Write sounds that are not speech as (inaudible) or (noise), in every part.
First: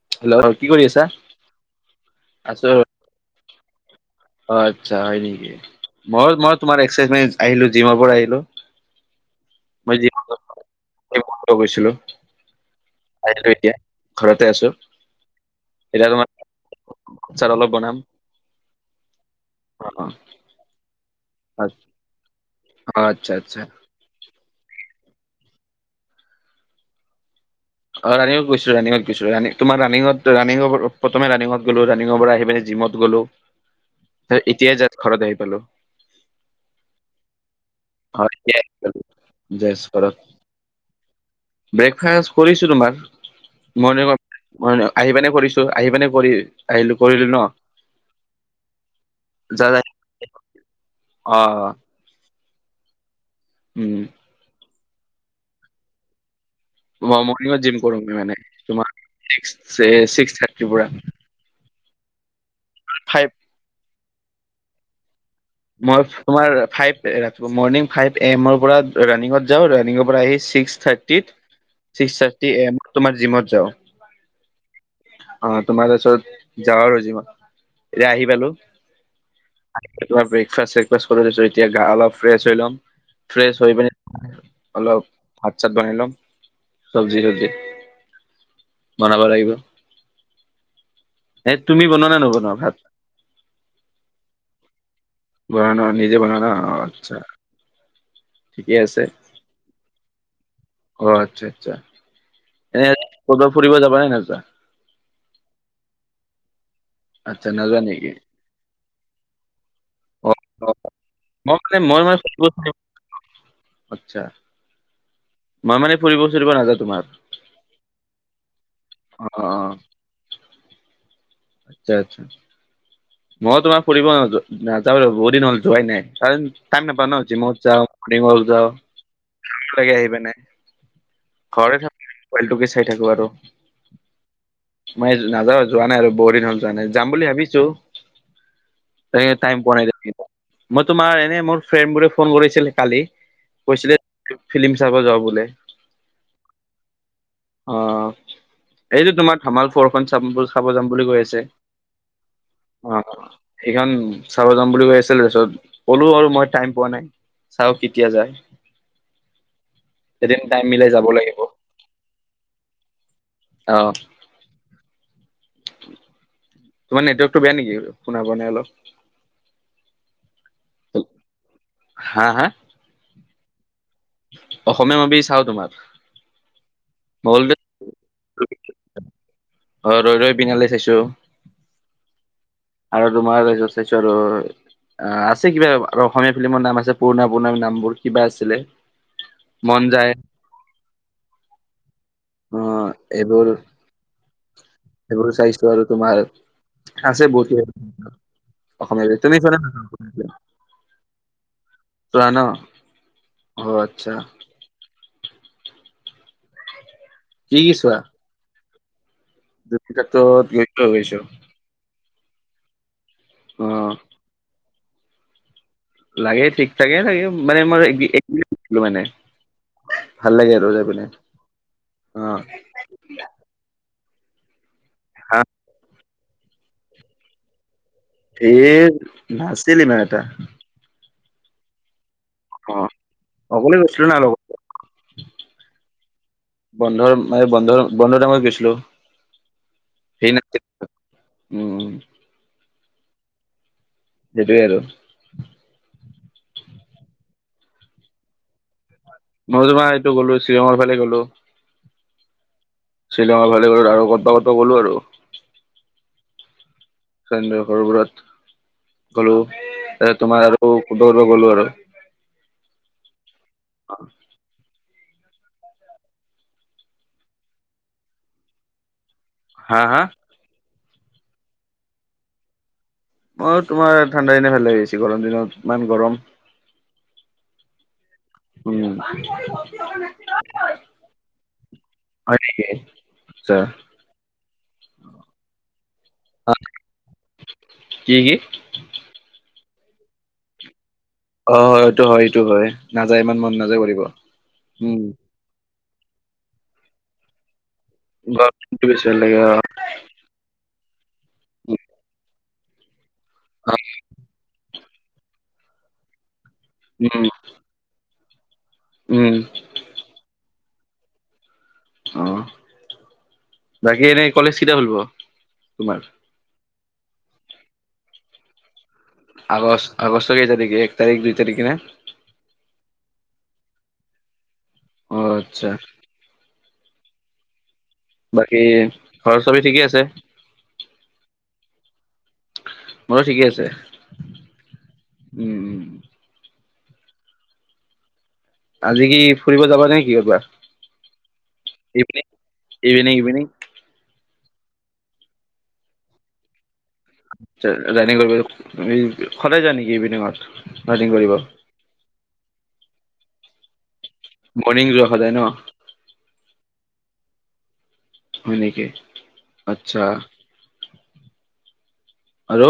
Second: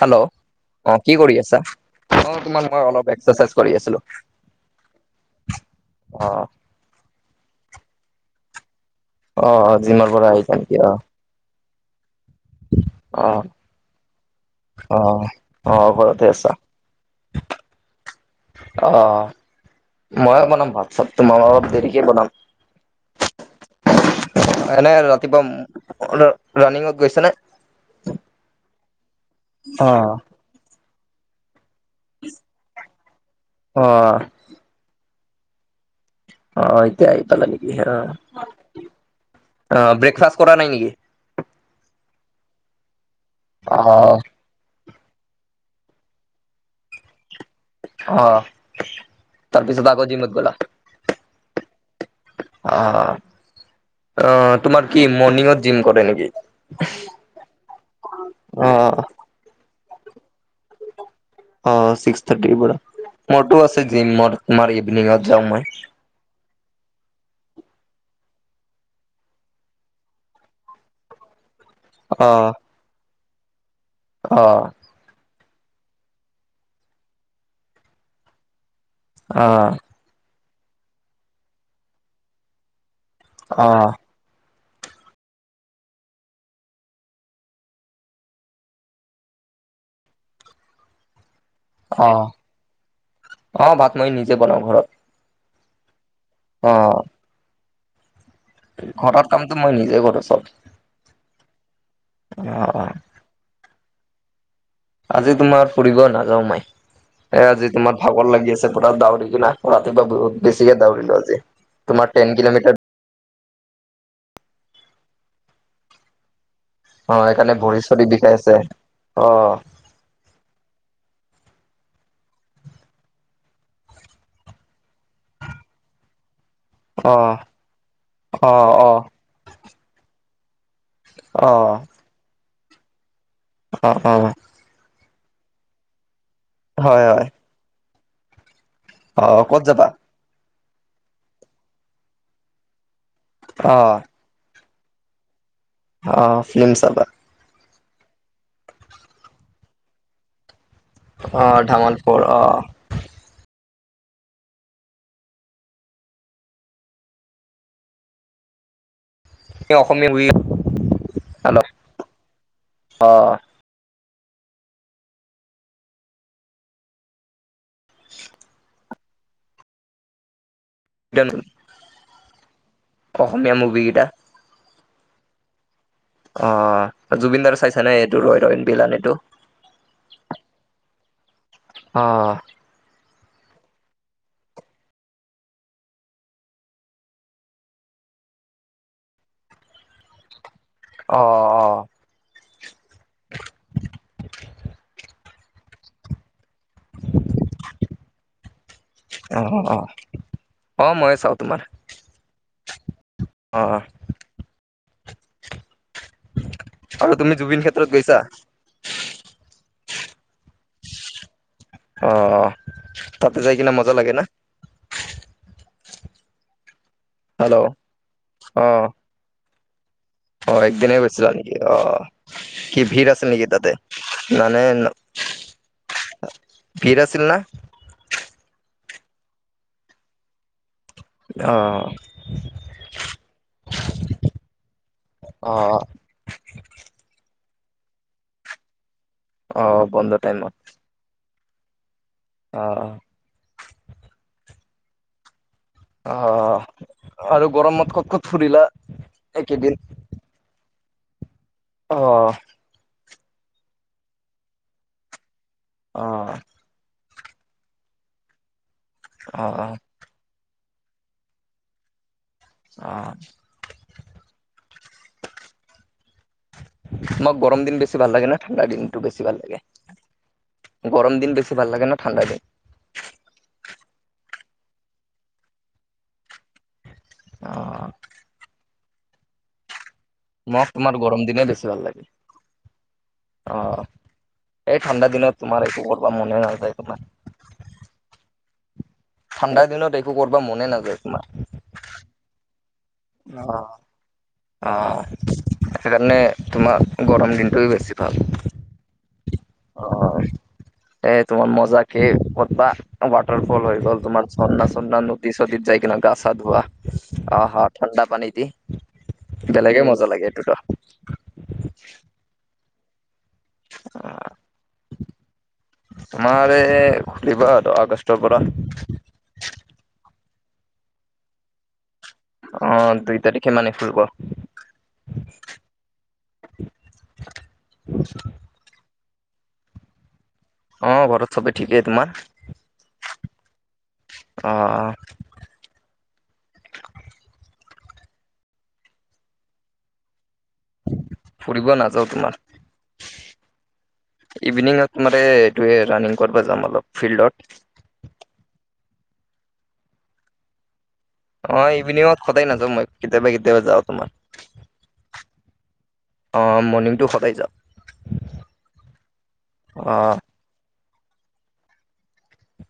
Hello অ কি কৰি আছা অ আছো তোমাৰ মই অলপ এক্সাৰচাইজ কৰি আছিলো। অ আচ্ছা হয় নেকি অ মই মইও তোমাৰ এক্সাৰচাইজ মাৰি আহিলো জিমৰ পৰা আহিলো। অ অ জিমৰ পৰা আহিছা নেকি অ। এ (unintelligible) গৈছিলো। অ মই টো এতিয়া ঘৰতে আছো, অ অ এতিয়া ঘৰতে তোমাৰ আছা আচাৰ অলপ বনাম। অ অ ময়ে বনাম ভাত চাত, তোমাৰ অলপ দেৰিকে বনাম। অ আচ্ছা আচ্ছা। এনে ৰাতিপুৱা ম ৰা ৰাণিংত গৈছা নে? অ ৰানিংত গৈছো ৰানিংত গৈছো ৰা তোমাৰ অ ৰানিংত ৰানিংত প্ৰথমে ৰানিংত গলো ৰাণিঙৰ পৰা আহি পেলি জিমত গলো, অ এতিয়াই যাষ্ট ঘৰত আহি পালো। অ এতিয়া আহি পালা নেকি অ, এতিয়া আহি পালো অ জাষ্ট ঘৰত ব্ৰেকফাষ্ট কৰা নাই নেকি? ব্ৰেকফাষ্ট কৰিছোঁ তোমাৰ অ মৰ্ণিং ত। মৰ্ণিংত আহি পেনে কৰিছো আহি পেনে কৰি আহিলো কৰিলো ন। অ যা তাৰপিছত আকৌ জিমত গলা? অ অ অ। উম। অ তোমাৰ কি মৰ্ণিঙত জিম কৰে নেকি? ম মৰ্ণিঙত জিম কৰোগে মানে তোমাৰ অ ছিক্স অ চিক্স থাৰ্টিৰ পৰা। অ ছিক্স থাৰ্টিৰ পৰা, ফাইভ মইতো আছে জিম মই তোমাৰ ইভিনিঙত যাওঁ মই। মই তোমাৰ ফাইভ ৰা মৰ্ণিং ফাইভ এ এমৰ পৰা ৰানিংত যাওঁ ৰানিংৰ পৰা আহি ছিক্স ক্স থাৰ্টিত (unintelligible) ছিক্স থাৰ্টি এ এম তোমাৰ জিমত যাওঁ। অঁ অঁ তোমাৰ তাৰপিছত যাওঁ আৰু জিমত এতিয়া আহি পালো। অঁ' তোমাৰ ব্ৰেকফাষ্ট চেকফাষ্ট কৰি দিছো এতিয়া গা অলপ ফ্ৰেছ হৈ ল'ম। ফ্ৰেছ অ হৈ পিনি- অলপ ভাত চাত বনাই লম চবজি তবজি। বনাব লাগিব এ তুমি বনোৱা নে নবনোৱা ভাত? অঁ' ভাত মই নিজে বনাওঁ ঘৰত। বনাও না নিজে বনাও ন, অঁ আ‌ৎচ্ছা। ঘৰত কামটো মই নিজে কৰো চব, অ আচ্ছা আচ্ছা অঁ এনে অঁ। ক'ৰবাত ফুৰিব যাবা নে নোযোৱা? আজি তোমাৰ ফুৰিব নাযাওঁ মই, এ আচ্ছা আজি নাযোৱা তোমাৰ নেকি? ভাগৰ লাগি আছে। পুৰা দাউৰিলো না ৰাতিপুৱা অ', বহুত অ', বেছিকে দাউৰিলো আজি। মই মই তোমাৰ মানে টেন থাকিব পৰা কিলোমিটাৰ নাই। আৎচ্ছা। মই মানে ফুৰিব চুৰিব নাজাওঁ তোমাৰ। অঁ' সেইকাৰণে ভৰি চৰি বিষাই আছে। অ অঁ অঁ' আৎচ্ছা আৎচ্ছা। মই তোমাৰ ফুৰিব নয নাযাওঁৱে বহুত দিন হল যোৱাই নাই কাৰণ- টাইম নাপাওঁ অ ন জিমত যাওঁ অ মৰ্ণিংৱাকত যাওঁ অ টান লাগে আহি পিনে। অ ঘৰতে থাকো মোবাইলটোকে চাই থাকো আৰু। অঁ অঁ' মই নাযাওঁ যোৱা নাই আৰু বহু দিন হল যোৱা নাই হয় যাম হয় বুলি ভাবিছো। তাকে অ টাইম ক'ত পোৱা যাবা নাই মই তোমাৰ এনেই মোৰ ফ্ৰেণ্ড বোৰে ফোন কৰিছিলে কালি। অ কৈছিলে ফিল্ম চাব যাওঁ বোলে। অঁ ফিলিম চাব। অঁ এইটো তোমাৰ ধামাল ফৰখন চাম ব'ল। চাব যাম বুলি কৈ আছে। অ ধামাল ফৰ অ অঁ অঁ সেইখন চাব যাম বুলি কৈ আছিল তাৰপিছত কলো আৰু মই টাইম পোৱা নাই। চাও কেতিয়া যায়, এই অসমীয়া মুভি এদিন টাইম মিলাই যাব লাগিব। অলপ অ' অঁ' তোমাৰ নেট ৱৰ্কটো বেয়া নেকি শুনা পোৱা নাই অলপ। তেন- হাঁ হাঁ। অসমীয়া মুভি গিটা। অসমীয়া মুভি চাওঁ তোমাৰ। অঁ মংগলদৈ জুবিনদাৰ চাইছ নে এইটো ৰৈ ৰৈ বিনালে টো। অ' ৰৈ ৰৈ বিনালে চাইছো। অঁ' আৰু তোমাৰ চাইছোঁ আৰু। অঁ আছে কিবা আৰু অসমীয়া ফিল্মৰ নাম আছে পুৰণা পুৰণা নাম বোৰ কিবা আছিলে? মন যায়। অ অ অ অ' অঁ এইবোৰ এইবোৰ চাইছ- টো আৰু তোমাৰ আছে বহুত। অ অ (unintelligible) অ মইয়ে চাওঁ তোমাৰ চোৱা ন অ আচ্ছা। আৰু তুমি কি জুবিন ক্ষেত্ৰত গৈছা? জুবিন ক্ষেত্ৰত গৈছো গৈছো। অ। তাতে যাই অ কিনে মজা লাগে না? লাগে ঠিক থাকেই লাগে হেল্ল' মানে অ মোৰ একদিনেই গৈছিলো মানে। ভাল অ লাগে আৰু যাই একদিনেই পিনে গৈছিলা নিকি অ। কি ভিৰ আছিল নিকি তাতে মানে না হা ভিৰ আছিল না? ভিৰ নাছিল ইমান এটা। অ। অ, অকলে গৈছিলা নে লগত অ বন্ধৰ মানে বন্ধৰ বন্ধৰ টাইমত গৈছিলো। অ, বন্ধৰ ভিৰ নাছিল টাইমত। উম। অ অ। সেইটোৱে আৰু। অ অ। আৰু গৰমত ক'ত ক'ত ফুৰিলা? মই একেইদিন তোমাৰ এইটো গ'লো শ্বিলঙৰ ফালে গ'লো। অ। শ্বিলঙৰ ফালে গ'লো আৰু ক'তবা ক'তবা গ'লো আৰু। অ। ফ্ৰেণ্ডৰ ঘৰবোৰত গ'লো অ অ এ তোমাৰ আৰু ক'তবা ক'তবা গ'লো আৰু। অ। অ। তোমাক গৰম দিন বেছি ভাল লাগে নে ঠাণ্ডা দিনটো বেছি ভাল লাগে? হা হা? গৰম দিন বেছি ভাল লাগে নে ঠাণ্ডা দিন? মোৰ তোমাৰ ঠাণ্ডা দিনেই ভাল লাগে বেছি গৰম দিনত ইমান গৰম। অ। উম। মোক তোমাৰ গৰম দিনেই বেছি ভাল লাগে। হয় নেকি আচ্ছা অ। এই ঠাণ্ডা দিনত তোমাৰ একো কৰিবা মনে নাযায় তোমাৰ। কি কি? ঠাণ্ডা দিনত একো কৰিব মনে নাযায় তোমাৰ। অ হয় এইটো হয় এইটো হয় নাযায় ইমান অ মন নাযায় কৰিব অ উম। সেইকাৰণে তোমাৰ গৰম দিনটোয়ে বেছি ভাল। গৰম দিনটোয়ে বেছি ভাল লাগে অ। অ এ তোমাৰ মজাকে ক'তবা ৱাটাৰ ফল হৈ গ'ল তোমাৰ চন্না নদী-চদীত যাই কেনে গা-চা ধোৱা। উম। অ অ ঠাণ্ডা পানী দি উম বেলেগে মজা লাগে এইটোটো। অ। বাকী এনেই কলেজ কেতিয়া খুলিব তোমাৰ? আমাৰ এই খুলিব আৰু আগষ্টৰ পৰা। আগষ্ট আগষ্টৰ কেই তাৰিখে এক তাৰিখ দুই তাৰিখে নে। অ দুই তাৰিখে মানে খুলিব। অ, আচ্ছা। বাকী ঘৰত সবে ঠিকেই আছে? অ ঘৰত চবে ঠিকে তোমাৰ। মোৰো ঠিকে আছে। অ উম। উম আজি কি ফুৰিব যাবা নেকি? ফুৰিব (unintelligible) নাযাও ইভি তোমাৰ ইভিনিং ইভিনিং। ইভিনিঙত মাৰে এইটোৱে ৰানিং কৰিব যাম অলপ। ফিল্ডত ৰানিং কৰিব সদায় যা নেকি ইভিনিঙত ৰানিং কৰিব। অ ইভিনিঙত সদায় নাযাওঁ মই, কেতিয়াবা কেতিয়াবা যাওঁ তোমাৰ। মৰ্ণিং যোৱা সদায় ন? অঁ মৰ্ণিংটো সদায় যাও। হয় নেকি? অ আচ্ছা। আৰু?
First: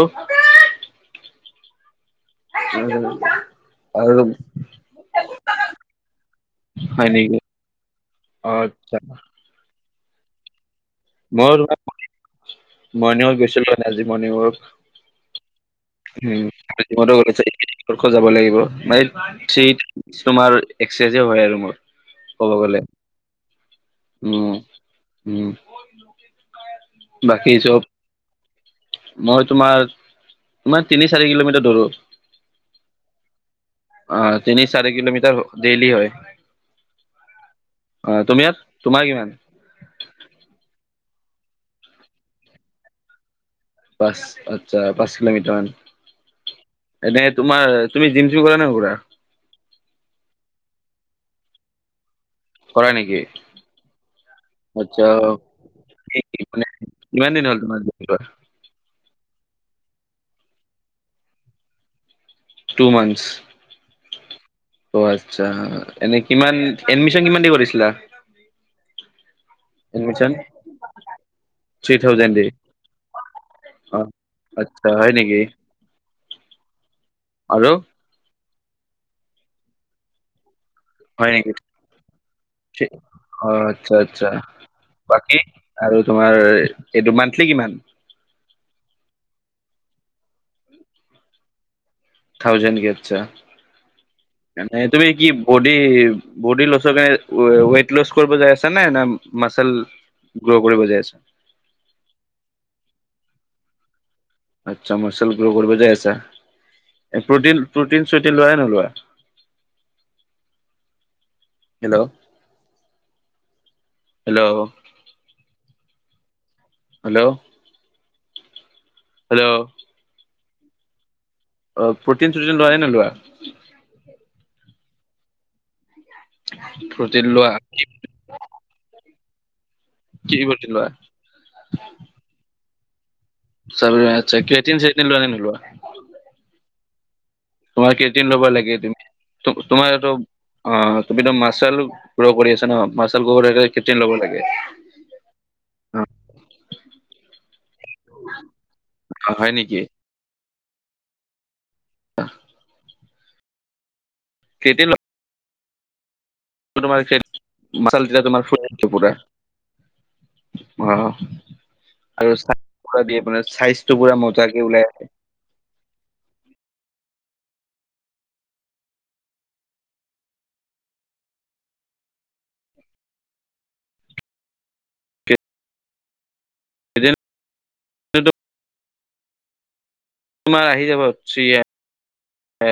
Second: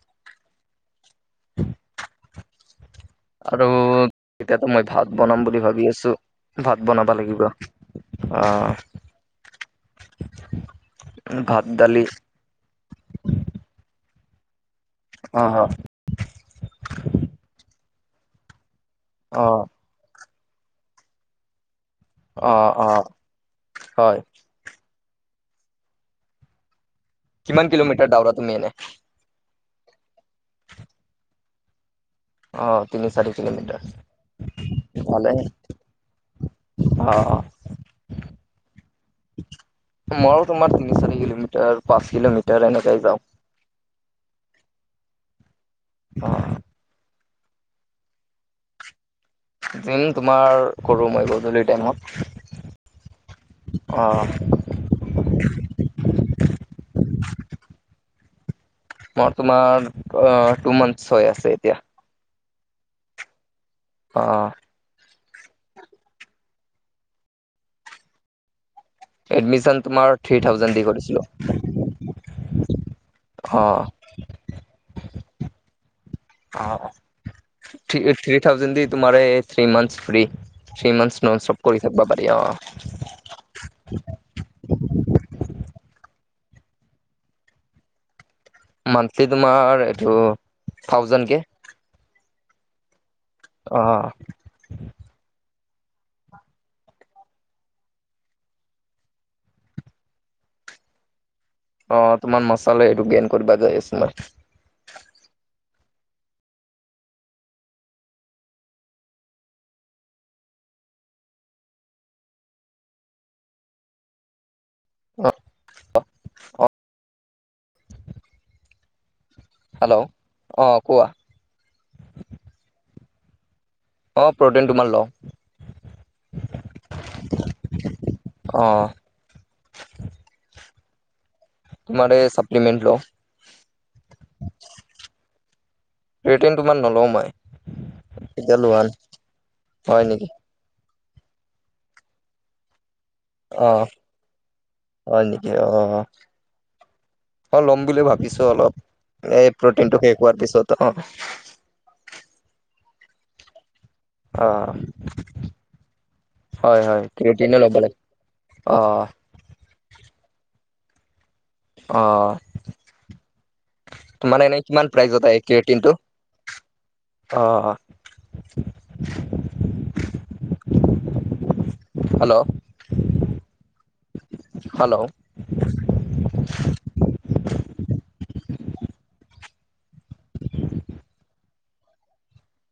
(inaudible) (unintelligible) আৰু আৰু এতিয়াতো মই ভাত বনাম বুলি ভাবি আছো। ভাত বনাব লাগিব। অ, আচ্ছা। মই ভাত দালি তোমাৰ মৰ্ণিংৱাক গৈছিলো মানে আজি মৰ্ণিংৱাক। অ, হ। উম, (unintelligible) যাব লাগিব। অ (unintelligible) কিছুমাৰ এক্সেজে হয় আৰু মোৰ। অ ক'ব গলে অ হয় উম উম। বাকী কিমান চব কিলোমিটাৰ দাউৰা তুমি এনে? মই তোমাৰ তোমাৰ তিনি চাৰি কিলোমিটাৰ দউৰো। অ তিনি চাৰি কিলোমিটাৰ অ তিনি, চাৰি ভালে কিলোমিটৰ ডেইলি হয়। অ অ অ তুমি আৰ, তোমাৰ কিমান? মইয়ো তোমাৰ তিনি, চাৰি কিলোমিটাৰ, পাঁচ কিলোমিটাৰ এনেকেই যাওঁ। পাঁচ আচ্ছা পাঁচ কিলোমিটাৰ মান। অ। এনে তোমাৰ তুমি জিম চিম কৰা নে নকৰা? জিম তোমাৰ কৰোঁ মই গধূলি টাইমত। কৰা নেকি? অ আচ্ছা। (unintelligible) কিমান দিন হ'ল তোমাৰ? (unintelligible) মোৰ, তোমাৰ আ টু মান্থছ হৈ আছে এতিয়া। Two months. অ'। অ', আচ্ছা। এনে কিমান, এডমিছন কিমান দিছিলা? এডমিছন তোমাৰ থ্ৰী থাউজেণ্ড দি কৰিছিলোঁ, থ্ৰী থাউজেণ্ড দি অ'। আচ্ছা, হয় নেকি? অ', আৰু থ্ৰী থাউজেণ্ড দি তোমাৰে three months free. Three month হয় নেকি নন-ষ্টপ কৰিছে। (unintelligible) অ', আচ্ছা, আচ্ছা। বাকী, আৰু তোমাৰ এইটো মান্থলি কিমান? মান্থলি তোমাৰ এইটো থাউজেণ্ড কে। থাউজেণ্ড কে আচ্ছা। অ'। ন, তুমি কি বদি বডি লছৰ বাবে ৱেইট লছ কৰিব বিচাৰিছা নেকি নে, মাচল গ্ৰ' কৰিব গৈ আছা? অ', তোমাৰ মাচলেই এইটো গেইন কৰিব গৈ আছোঁ মই। আচ্ছা, মাচল গ্ৰ' কৰিব গৈ আছা? প্ৰ'টিন-চটিন লোৱা নে নলোৱা? (inaudible) Hello, hello. অ', -অ, - অ,। হেল্ল,। হেল্ল'। হেল্ল', অ', কোৱা? অ', প্ৰ'টিন‌-চটিন লোৱা নে নোলোৱা? অঁ, প্ৰ'টিন তোমাৰ লউ। প্ৰ'টিন লোৱা? অঁ',। কি প্ৰ'টিন লোৱা? তোমাৰে ছাপ্লিমেণ্ট লোৱা। চল, আচ্ছা। কেটিন, চেটিন‌ লোৱা নে নোলোৱা? ক্ৰিয়েটিন তোমাৰ নলওঁ মই। তোমাৰ ক্ৰিয়েটিন ল'ব এতিয়া লাগে লোৱা তুমি, তোমাৰ হয় এইটো নেকি অ', তুমি তো মাচল গ্ৰ' কৰি আছা, ন গ্ৰ' কৰি অহ, ক্ৰেটিন ল'ব লাগে হয় নেকি? অহ। অ', ল'ম বুলি ভাবিছোঁ অলপ, অ এই হয় নেকি প্ৰ'টিনটো শেষ হোৱাৰ পিছত। অ',। ক্ৰেটিন হয় (unintelligible) হয় তোমাৰ ক্ৰিয়েটিনে ল'ব লাগে মাচল তোমাৰ শু, অ আপোনাৰ, অঁহ। অ আৰু মানে, চাইজটো পুৰা মজাকৈ ওলাই আহিছে। এই ক্ৰিয়েটিন টো। অ', অ,। Hello, hello,. ক্ৰিয়েটন, টো। তোমাৰ আহি যাব, থিয়েম।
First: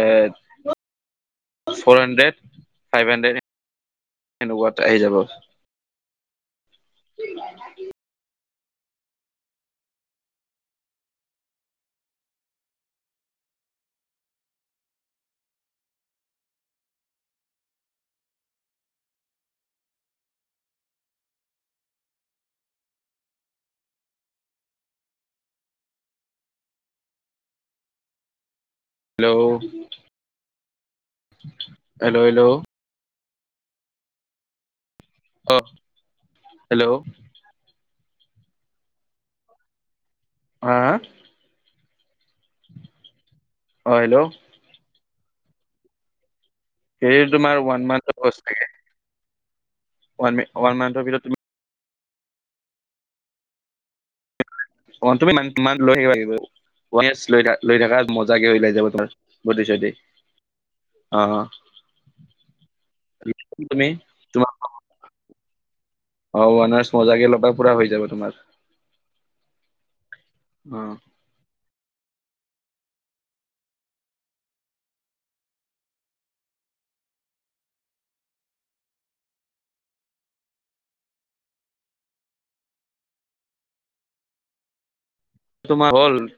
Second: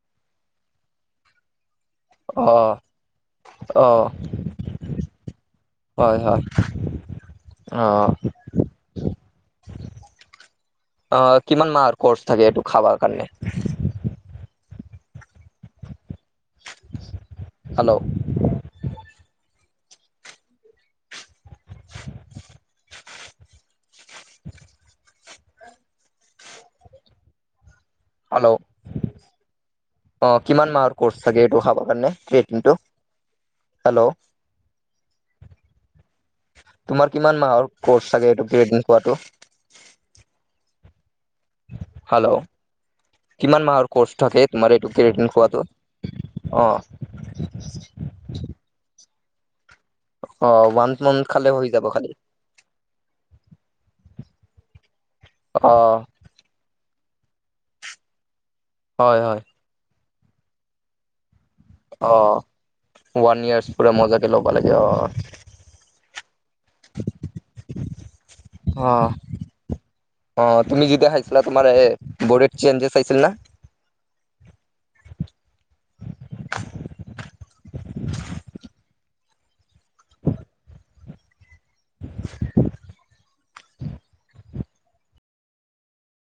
ফ'ৰ হাণ্ড্ৰেড, ফাইভ হাণ্ড্ৰেড, অ এনেকুৱাই আহি যাব। হয়- হয়, অ',। অ', কিমান মাহৰ কচ থাকে এইটো খাবৰ কাৰণে? হেল্ল',। (inaudible) (inaudible) হেল্ল'। হেল্ল' অ', কিমান মাহৰ কৰ্চ থাকে এইটো খাবৰ হেল্ল' হেল্ল' অ কাৰণেটো? হেল্ল'। ক! তোমাৰ কিমান মাহৰ কৰ্চ থাগে এইটো কেৰেটিন কোৱাটো? আহ'! হেল্ল', কিমান মাহৰ অ হেল্ল' কৰ্চ থাকে? তোমাৰ এইটো কেৰেটিৰৰ্ণ খোৱাটো! অঁ। হেৰি তোমাৰ ওৱান মান্থৰ কৰ্চ থাকে। ওৱান অ' ওৱান মান্থৰ ভিতৰত মন্থ তুমি খালে হৈ যাব খালি। অ' তুমি মান্থ অ মান্থ লৈ থাকিব লাগিব ল-লৈ থাকা মজাকে লৈ (unintelligible) হয় হয় বডি চডি, অ', অ'। অ' ওৱান ইয়াৰ্চ পুৰা মজাতে তোমাৰ ল'বা লাগে অ'। অ' ওৱান ৱাৰ্চ মজাকে ল'বা পুৰা হৈ যাব তোমাৰ। অ', অ' তুমি যেদিয়া খাইছিলা তোমাৰ এ, বডত চেঞ্জেছ আহিছিল না? (inaudible) তোমাৰ হ'ল